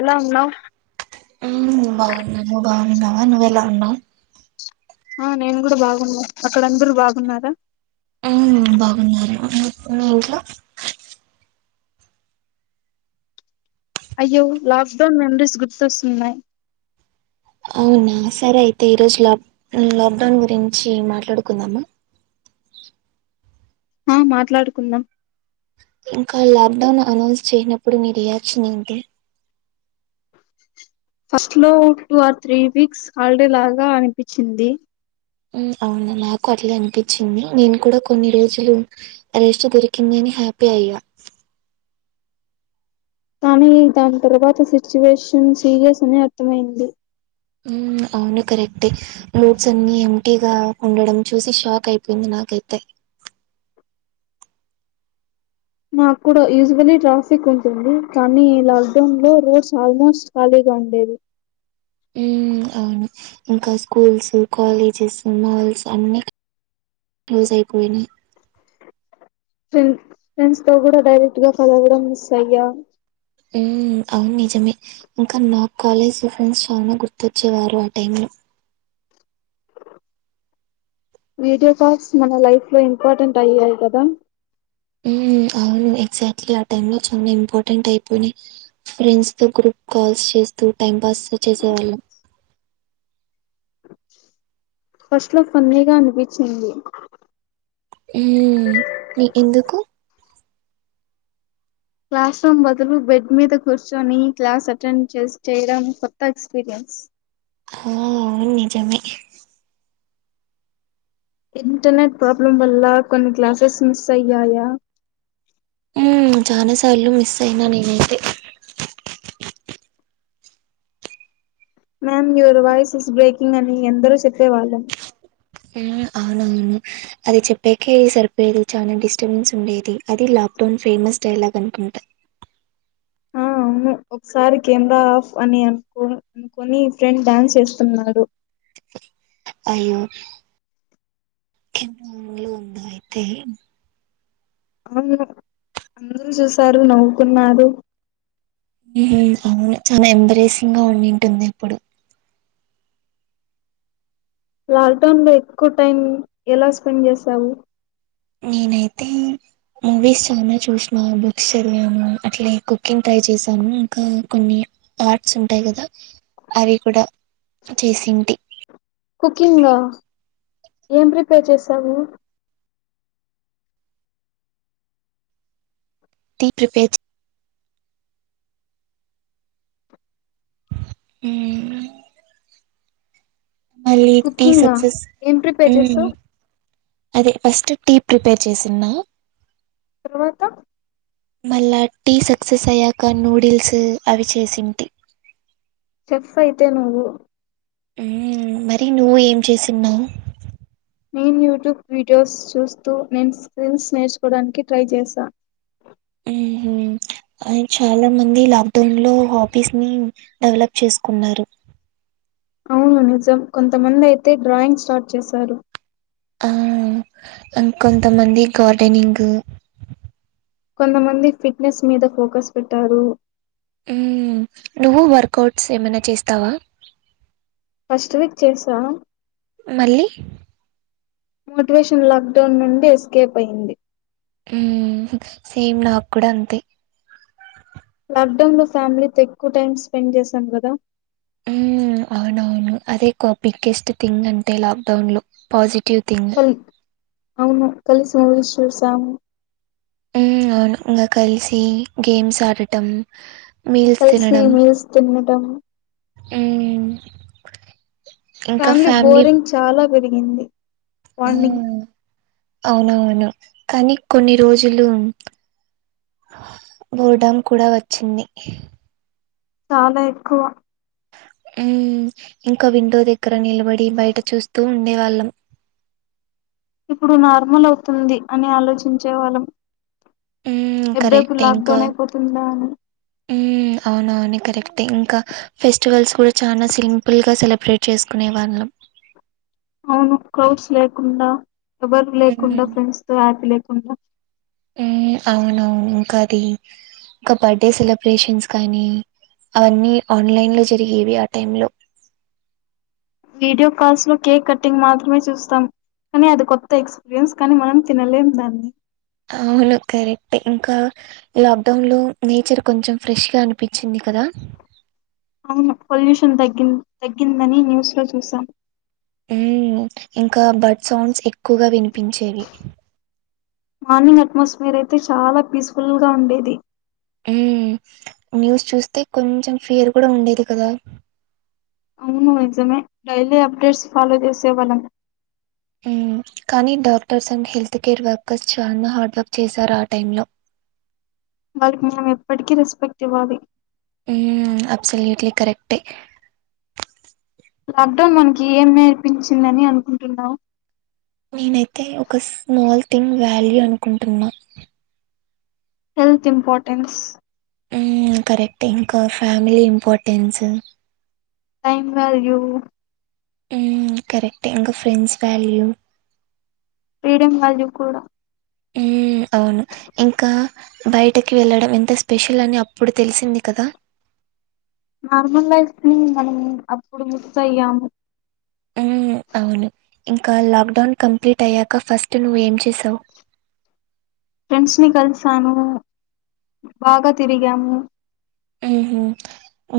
ఎలా ఉన్నావు ఉమ్ బాగున్నా నువ్ బాగున్నావా నువ్వు ఎలా ఉన్నావు ఆ నేను కూడా బాగున్నా అక్కడందరు బాగున్నారా అవును బాగున్నారా మీ ఇంట్లో అయ్యో లాక్డౌన్ మెమరీస్ గుర్తొస్తున్నాయి అవునా సరే అయితే ఈరోజు లాక్ లాక్డౌన్ గురించి మాట్లాడుకుందామా ఆ మాట్లాడుకుందాం ఇంకా లాక్ డౌన్ అనౌన్స్ చేయనప్పుడు మీ రియాచన్ ఏంది ఫస్ట్ లో two or three weeks holiday లాగా అనిపించింది అవునా నాకు అట్లా అనిపించింది నేను కూడా కొన్ని రోజులు రేస్ట్ దొరికిందని హ్యాపీ అయ్యా కానీ దాని తర్వాత సిచ్యువేషన్ సీరియస్ అని అర్థమైంది అవును కరెక్ట్ ఏ రోడ్స్ అన్ని ఏంటీగా ఉండడం చూసి షాక్ అయిపోయింది నాకు అయితే నాకు కూడా యూజువలీ ట్రాఫిక్ ఉంటుంది కానీ లాక్డౌన్ లో రోడ్స్ ఆల్మోస్ట్ ఖాళీ కండేది అవును ఇంకా స్కూల్స్ కాలేజెస్ మాల్స్ అన్ని క్లోజ్ అయిపోయింది ఫ్రెం ఫ్రెండ్స్ తో కూడా డైరెక్ట్ గా కలవడం మిస్ అయ్యా అవును నిజమే ఇంకా నా కాలేజ్ ఫ్రెండ్స్ చాల గుర్తొచ్చేవారు ఆ టై లో వీడియో కాల్స్ మన లైఫ్ లో ఇంపార్టెంట్ అయ్యాయి కదా హ్మ్ అవును ఎగ్జాక్ట్లీ ఆ టైమ్ లో చిన్న ఇంపార్టెంట్ అయిపోయినాయి ఫ్రెండ్స్ తో గ్రూప్ కాల్స్ చేస్తూ టైం పాస్ చేసేవాళ్ళం ఫస్ట్ లో ఫన్నీగా అనిపించింది హ్మ్ ఎందుకు క్లాస్ రూమ్ బదులు బెడ్ మీద కూర్చొని క్లాస్ అటెండ్ చే చేయడం కొత్త ఎక్స్పీరియన్స్ ఆ అవును నిజమే ఇంటర్నెట్ ప్రాబ్లం వల్ల కొన్ని క్లాసెస్ మిస్ అయ్యాయా హ్మ్ చాలా సార్లు మిస్ అయినా నేనైతే ma'am your voice is breaking అని ఎందరో చెప్పేవాళ్ళం ఆ అవునవును అది చెప్పాక సరిపోయేది చాలా డిస్టర్బెన్స్ ఉండేది అది లా లాక్డౌన్ ఫేమస్ డైలాగ్ అనుకుంటా ఆ ఒకసారి కెమెరా ఆఫ్ అని అను అనుకొని ఫ్రెండ్ డాన్స్ చేస్తున్నాడు అయో [unintelligible] అయితే అవును అందరూ చూసారు నవ్వుకున్నారు అవును చాలా ఎంబరేసింగ్ గా ఉండింటుంది అప్పుడు లాక్డౌన్ లో ఎక్కువ టైం ఎలా స్పెండ్ చేసావు నేనైతే మూవీస్ చాలా చూసిన బుక్స్ చదివాను అట్లే కుకింగ్ ట్రై చేశాను ఇంకా కొన్ని పార్ట్స్ ఉంటాయి కదా అవి కూడా చేసింటి కుకింగ్ ఏం ప్రిపేర్ చేసావు టీ ప్ర్రిపేర్ హ్మ్ మళ్ళీ టీ కుకింగా సక్సెస్ ఏం ప్రిపేర్ చేసావు అదే ఫస్ట్ టీ ప్రిపేర్ చేసిన్న తర్వాత మళ్ళా టీ సక్సెస్ అయ్యాక నూడిల్స్ అవి చేసింటి చెఫ్ అయితే నువ్వు ఉ మరి నువ్వు ఏం చేసిన్నావు నేను యూట్యూబ్ వీడియోస్ చూస్తూ నేను స్కిల్స్ నేర్చుకోవడానికి ట్రై చేశా ఉహు అ చాలా మంది లాక్ డౌన్ లో హొబీస్ని డెవలప్ చేసుకున్నారు అవును నిజం కొంతమంది అయితే డ్రాయింగ్ స్టార్ట్ చేశారు ఆ ఇంకొంతమంది గార్డెనింగ్ కొంతమంది ఫిట్నెస్ మీద ఫోకస్ పెట్టారు ఉమ్ నువ్వు వర్కౌట్స్ ఏమైనా చేస్తావా ఫస్ట్ వీక్ చేసా మళ్ళీ మోటివేషన్ లాక్డౌన్ నుండి ఎస్కేప్ అయింది సేమ్ నాకు కూడా అంతే లాక్డౌన్ లో ఫ్యామిలీతో ఎక్కువ టైం స్పెండ్ చేశాం కదా ఉ అవునవును అదే కాపీకాస్ట్ థింగ్ అంటే లాక్డౌన్ లో పాజిటివ్ థింగ్ కల్ అవును కలిసి మూవీస్ చూసాము ఉ అవును ఇంకా కలిసి గేమ్స్ ఆడటం మీల్స్ కలిసి తినడం మీల్స్ తినటం ఉ ఫ్యామిలీ బోరింగ్ చాలా పెరిగింది ఆ వార్నింగ్ అవునవును కానీ కొన్ని రోజులు బోర్డన్ కూడా వచ్చింది చాలా ఎక్కువ ఉ ఇంకా విండో దగ్గర నిలబడి బయట చూస్తూ ఉండేవాళ్ళం ఇప్పుడు నార్మల్ అవుతుంది అని ఆలోచించే వాళ్ళం ఉమ్ ఎప్పుడెప్పుడు కరెక్ట్ ఇంకా లాక్డౌన్ అయిపోతుందా అని ఆమ్ అవునవును కరెక్ట్ ఇంకా ఫెస్టివల్స్ కూడా చాలా సింపుల్ గా సెలబ్రేట్ చేసుకునే వాళ్ళం అవును క్రౌడ్స్ లేకుండా ఎవరు లేకుండా మ్మ్ ఫ్రెండ్స్ తో హ్యాపీ లేకుండా అవునవును ఇంకా అది ఇంకా బర్త్డే సెలబ్రేషన్స్ కానీ అవన్నీ ఆన్లైన్ లో జరిగేవి ఆ టైమ్ లో వీడియో కాల్స్ లో కేక్ కట్టింగ్ మాత్రమే చూస్తాం కానీ అది కొత్త ఎక్స్పీరియన్స్ కానీ మనం తినలేము దాన్ని అవును కరెక్ట్ ఇంకా లాక్ డౌన్ లో నేచర్ కొంచెం ఫ్రెష్గా అనిపించింది కదా అవును పొల్యూషన్ తగ్గింది తగ్గిందని న్యూస్ లో చూశాం ఊ ఇంకా బర్డ్ సౌండ్స్ ఎక్కువగా వినిపించేవి మార్నింగ్ అట్మాస్ఫిర్ అయితే చాలా పీస్ఫుల్ గా ఉండేది ఉమ్ న్యూస్ చూస్తే కొంచెం ఫీయర్ కూడా ఉండేది కదా అవును నిజమే డైలీ అప్డేట్స్ ఫాలో చేసే వాళ్ళం ఉమ్ కానీ doctors and health care workers చాలా హార్డ్వర్క్ చేశారు ఆ టైమ్ లో వాళ్ళకి మనం ఎప్పటికీ రెస్పెక్ట్ ఇవ్వాలి ఉమ్ అబ్సల్యూట్లీ కరెక్టే లాక్డౌన్ మనకి ఏం నేర్పించిందని అనుకుంటున్నావు నేనైతే ఒక స్మాల్ థింగ్ వ్యాల్యూ అనుకుంటున్నా హెల్త్ ఇంపార్ర్టెన్స్ ఉమ్ కరెక్టే ఇంకా family importance time value హ్మ్ కరెక్టే ఇంక ఫ్రెండ్స్ వాల్యూ ఫ్రీడమ్ వాల్యూ కూడా హ్మ్ అవును ఇంక బయటకి వెళ్ళడం ఎంత స్పెషల్ అని అప్పుడు తెలిసింది కదా నార్మల్ లైఫ్ ని మనం అప్పుడు మిస్ అయ్యాము హ్మ్ అవును ఇంక లాక్డౌన్ కంప్లీట్ అయ్యాక ఫస్ట్ నువ్వు ఏం చేసావు ఫ్రెండ్స్ ని కలిసాను బాగా తిరిగాము ఊహూ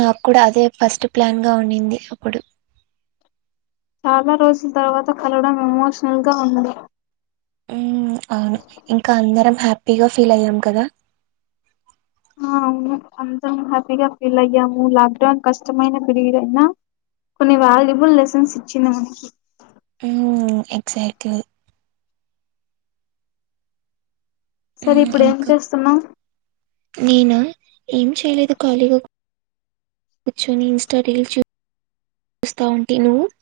నాకు కూడా అదే ఫస్ట్ ప్లాన్ గా ఉండింది అప్పుడు చాలా రోజుల తర్వాత కలవడం ఎమోషనల్ గా ఉంది హ్మ్ అవును ఇంకా అందరం హ్యాపీగా ఫీల్ అయ్యాం కదా [inaudible] ఊహూ అందరం హ్యాపీగా ఫీల్ అయ్యాము లాక్డౌన్ కష్టమైన పీరియడ్ అయినా కొన్ని వాల్యూబుల్ లెసన్స్ ఇచ్చింది మనకి హ్మ్ ఎక్సక్ట్లి సరే హ్మ్ ఇప్పుడు ఏం ఇంకా చేస్తున్నాం నేనా ఏం చేయలేదు ఖాళీగా కూర్చొని ఇన్స్టా రీల్స్ చూస్తావుంటి నువ్వు [inaudible]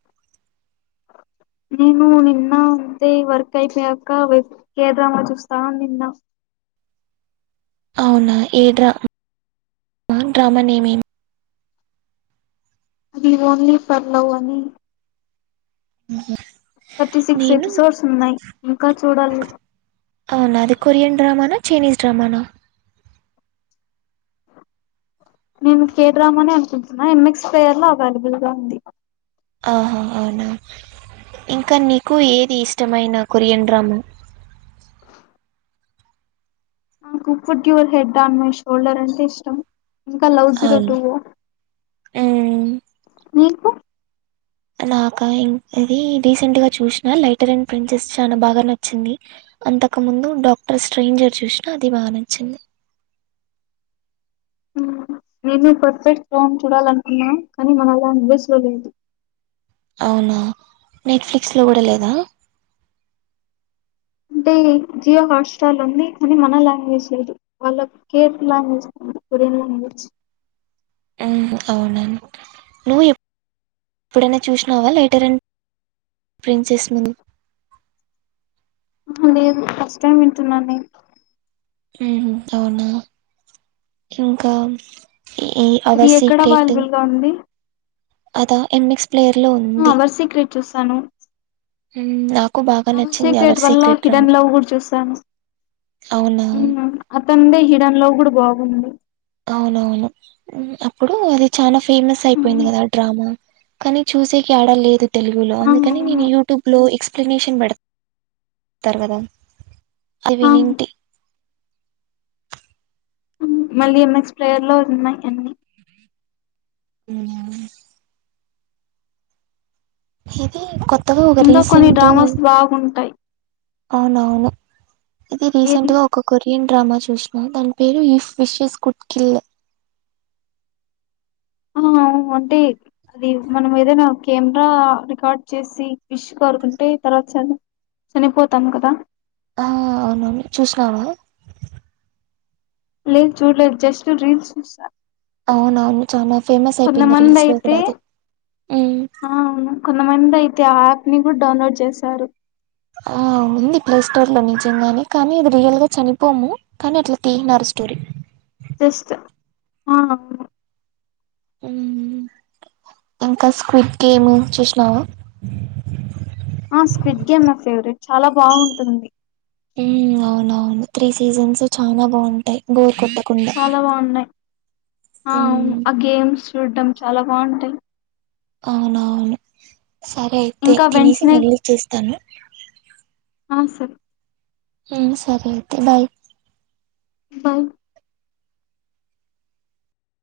నేను నిన్న ఉంటే వర్క్ అయిపోయాక వెబ్ కెడ్రామా చూస్తా నిన్న అవునా ఏడ డ్రామా నేమేమి అది ఓన్లీ ఫర్ లవ్ అని ఊహూ థర్టీ సిక్స్ నేను ఎపిసోడ్స్ ఉన్నాయి ఇంకా చూడాలి అవునా అది కొరియన్ డ్రామనా చైనీస్ డ్రామానా నేను కే డ్రామా అనే అనుకుంటున్నా ఎంఎక్స్ ప్లేయర్ లో అవైలబుల్ గా ఉంది ఆహా అవునా ఇంకా నీకు ఏది ఇష్టమైన కొరియన్ డ్రామా నాకు food your head on my shoulder అంటే ఇష్టం ఇంకా లవ్ జీరో అవును టూ మ్మ్ నీకు నాకా ఇం ఇది రీసెంట్ గా చూసిన లైటర్ అండ్ ప్రిన్సెస్ చాలా బాగా నచ్చింది అంతకు ముందు డాక్టర్ స్ట్రేంజర్ చూసినా అది బా నచ్చింది నేను పర్ఫెక్ట్ం చూడాలనుకున్నా కానీ మన లాంగ్వేజ్ లో లేదు అవునా నెట్ఫ్లిక్స్ లో కూడా లేదా అంటే జియో హాట్స్టార్ల్ ఉంది కానీ మన లాంగ్వేజ్ లేదు వాళ్ళ కే లాంగ్వేజ్ ఉంది కొరియన్ లాంగ్వేజ్ ఆహా అవునా ఎప్పుడైనా చూసినావా లేటర్ అండ్ ప్రిన్సెస్ ముందు అహ లేదు ఫస్ట్ టైం వింటున్నా నేను ఊహూ అవునా ఇంకా ఈ అది అవర్ ఎక్కడ అవైలబుల్ సీక్రెటింగ్ గా ఉంది అదా ఎం ఎక్స్ అవర్ సీక్రెట్ చూసాను హ్మ్ ఆ అవర్ సీక్రేట్ వల్ల హిడెన్ లవ్ కూడా చూసాను అవునా తందే హిడెన్ లవ్ కూడా బాగుంది అవునవును అప్పుడు అది చాన ఫేమస్ అయిపోయింది హ్మ్. కదా ఆ డ్రామా కానీ చూసేకి ఆడలేదు తెలుగులో ఆ అందుకని నేను అవును యూట్యూబ్ లో ఎలిమినేషన్ పెడతారు కదా ఆ అవినింటి మళ్ళీ నెక్స్ట్ ప్లేయర్ లో ఉన్నాయి అన్నీ అ ఇది కొత్తగా ఒక ఇంకా కొన్ని రీసెంట్ డ్రామాస్ బాగుంటాయి అవునవును ఇది ఏది రీసెంట్ గా ఒక కొరియన్ డ్రామా చూసినాం దాని పేరు ఇఫ్ విషస్ కుట్ కిల్ ఆ అవును. అంటే అది మనం ఏదైనా కెమెరా రికార్డ్ చేసి విష్ కోరుకుంటే తర్వాత చాలా చనిపోతాం కదా ఆ అవునను చూసినావా లేదు చూడలేదు జస్ట్ రీల్స్ చూసా అవునవును చాల ఫేమస్ అయిపోయింది కొంతమంది రీల్స్ లో అయితే కూడా అది ఉమ్, అవును కొంతమంది అయితే ఆ యాప్ ని కూడా డౌన్లోడ్ చేశారు ఆ ఉంది ప్లే స్టోర్ లో నిజంగా కానీ అది రియల్ గా చనిపోము కానీ అట్లా తీసినారు స్టోరి జస్ట్ఆ మ్మ్ హ్హ్ ఇంకా స్క్విడ్ గేమ్ చూసినావా ఆ స్క్రిట్ గేమ్ నా ఫేవరెట్ చాలా బాగుంటుంది అవునవును త్రీ సీజన్స్ చాలా బాగుంటాయి బోరు కొట్టదు చాలా బాగున్నాయి ఆ అవును ఉమ్, ఆ గేమ్స్ చూడడం చాలా బాగుంటాయి అవునవును సరే అయితే ఇంకా తినేసి వెన్స్నే మళ్ళీ చేస్తాను అ సరే సరే అయితే బాయ్ బాయ్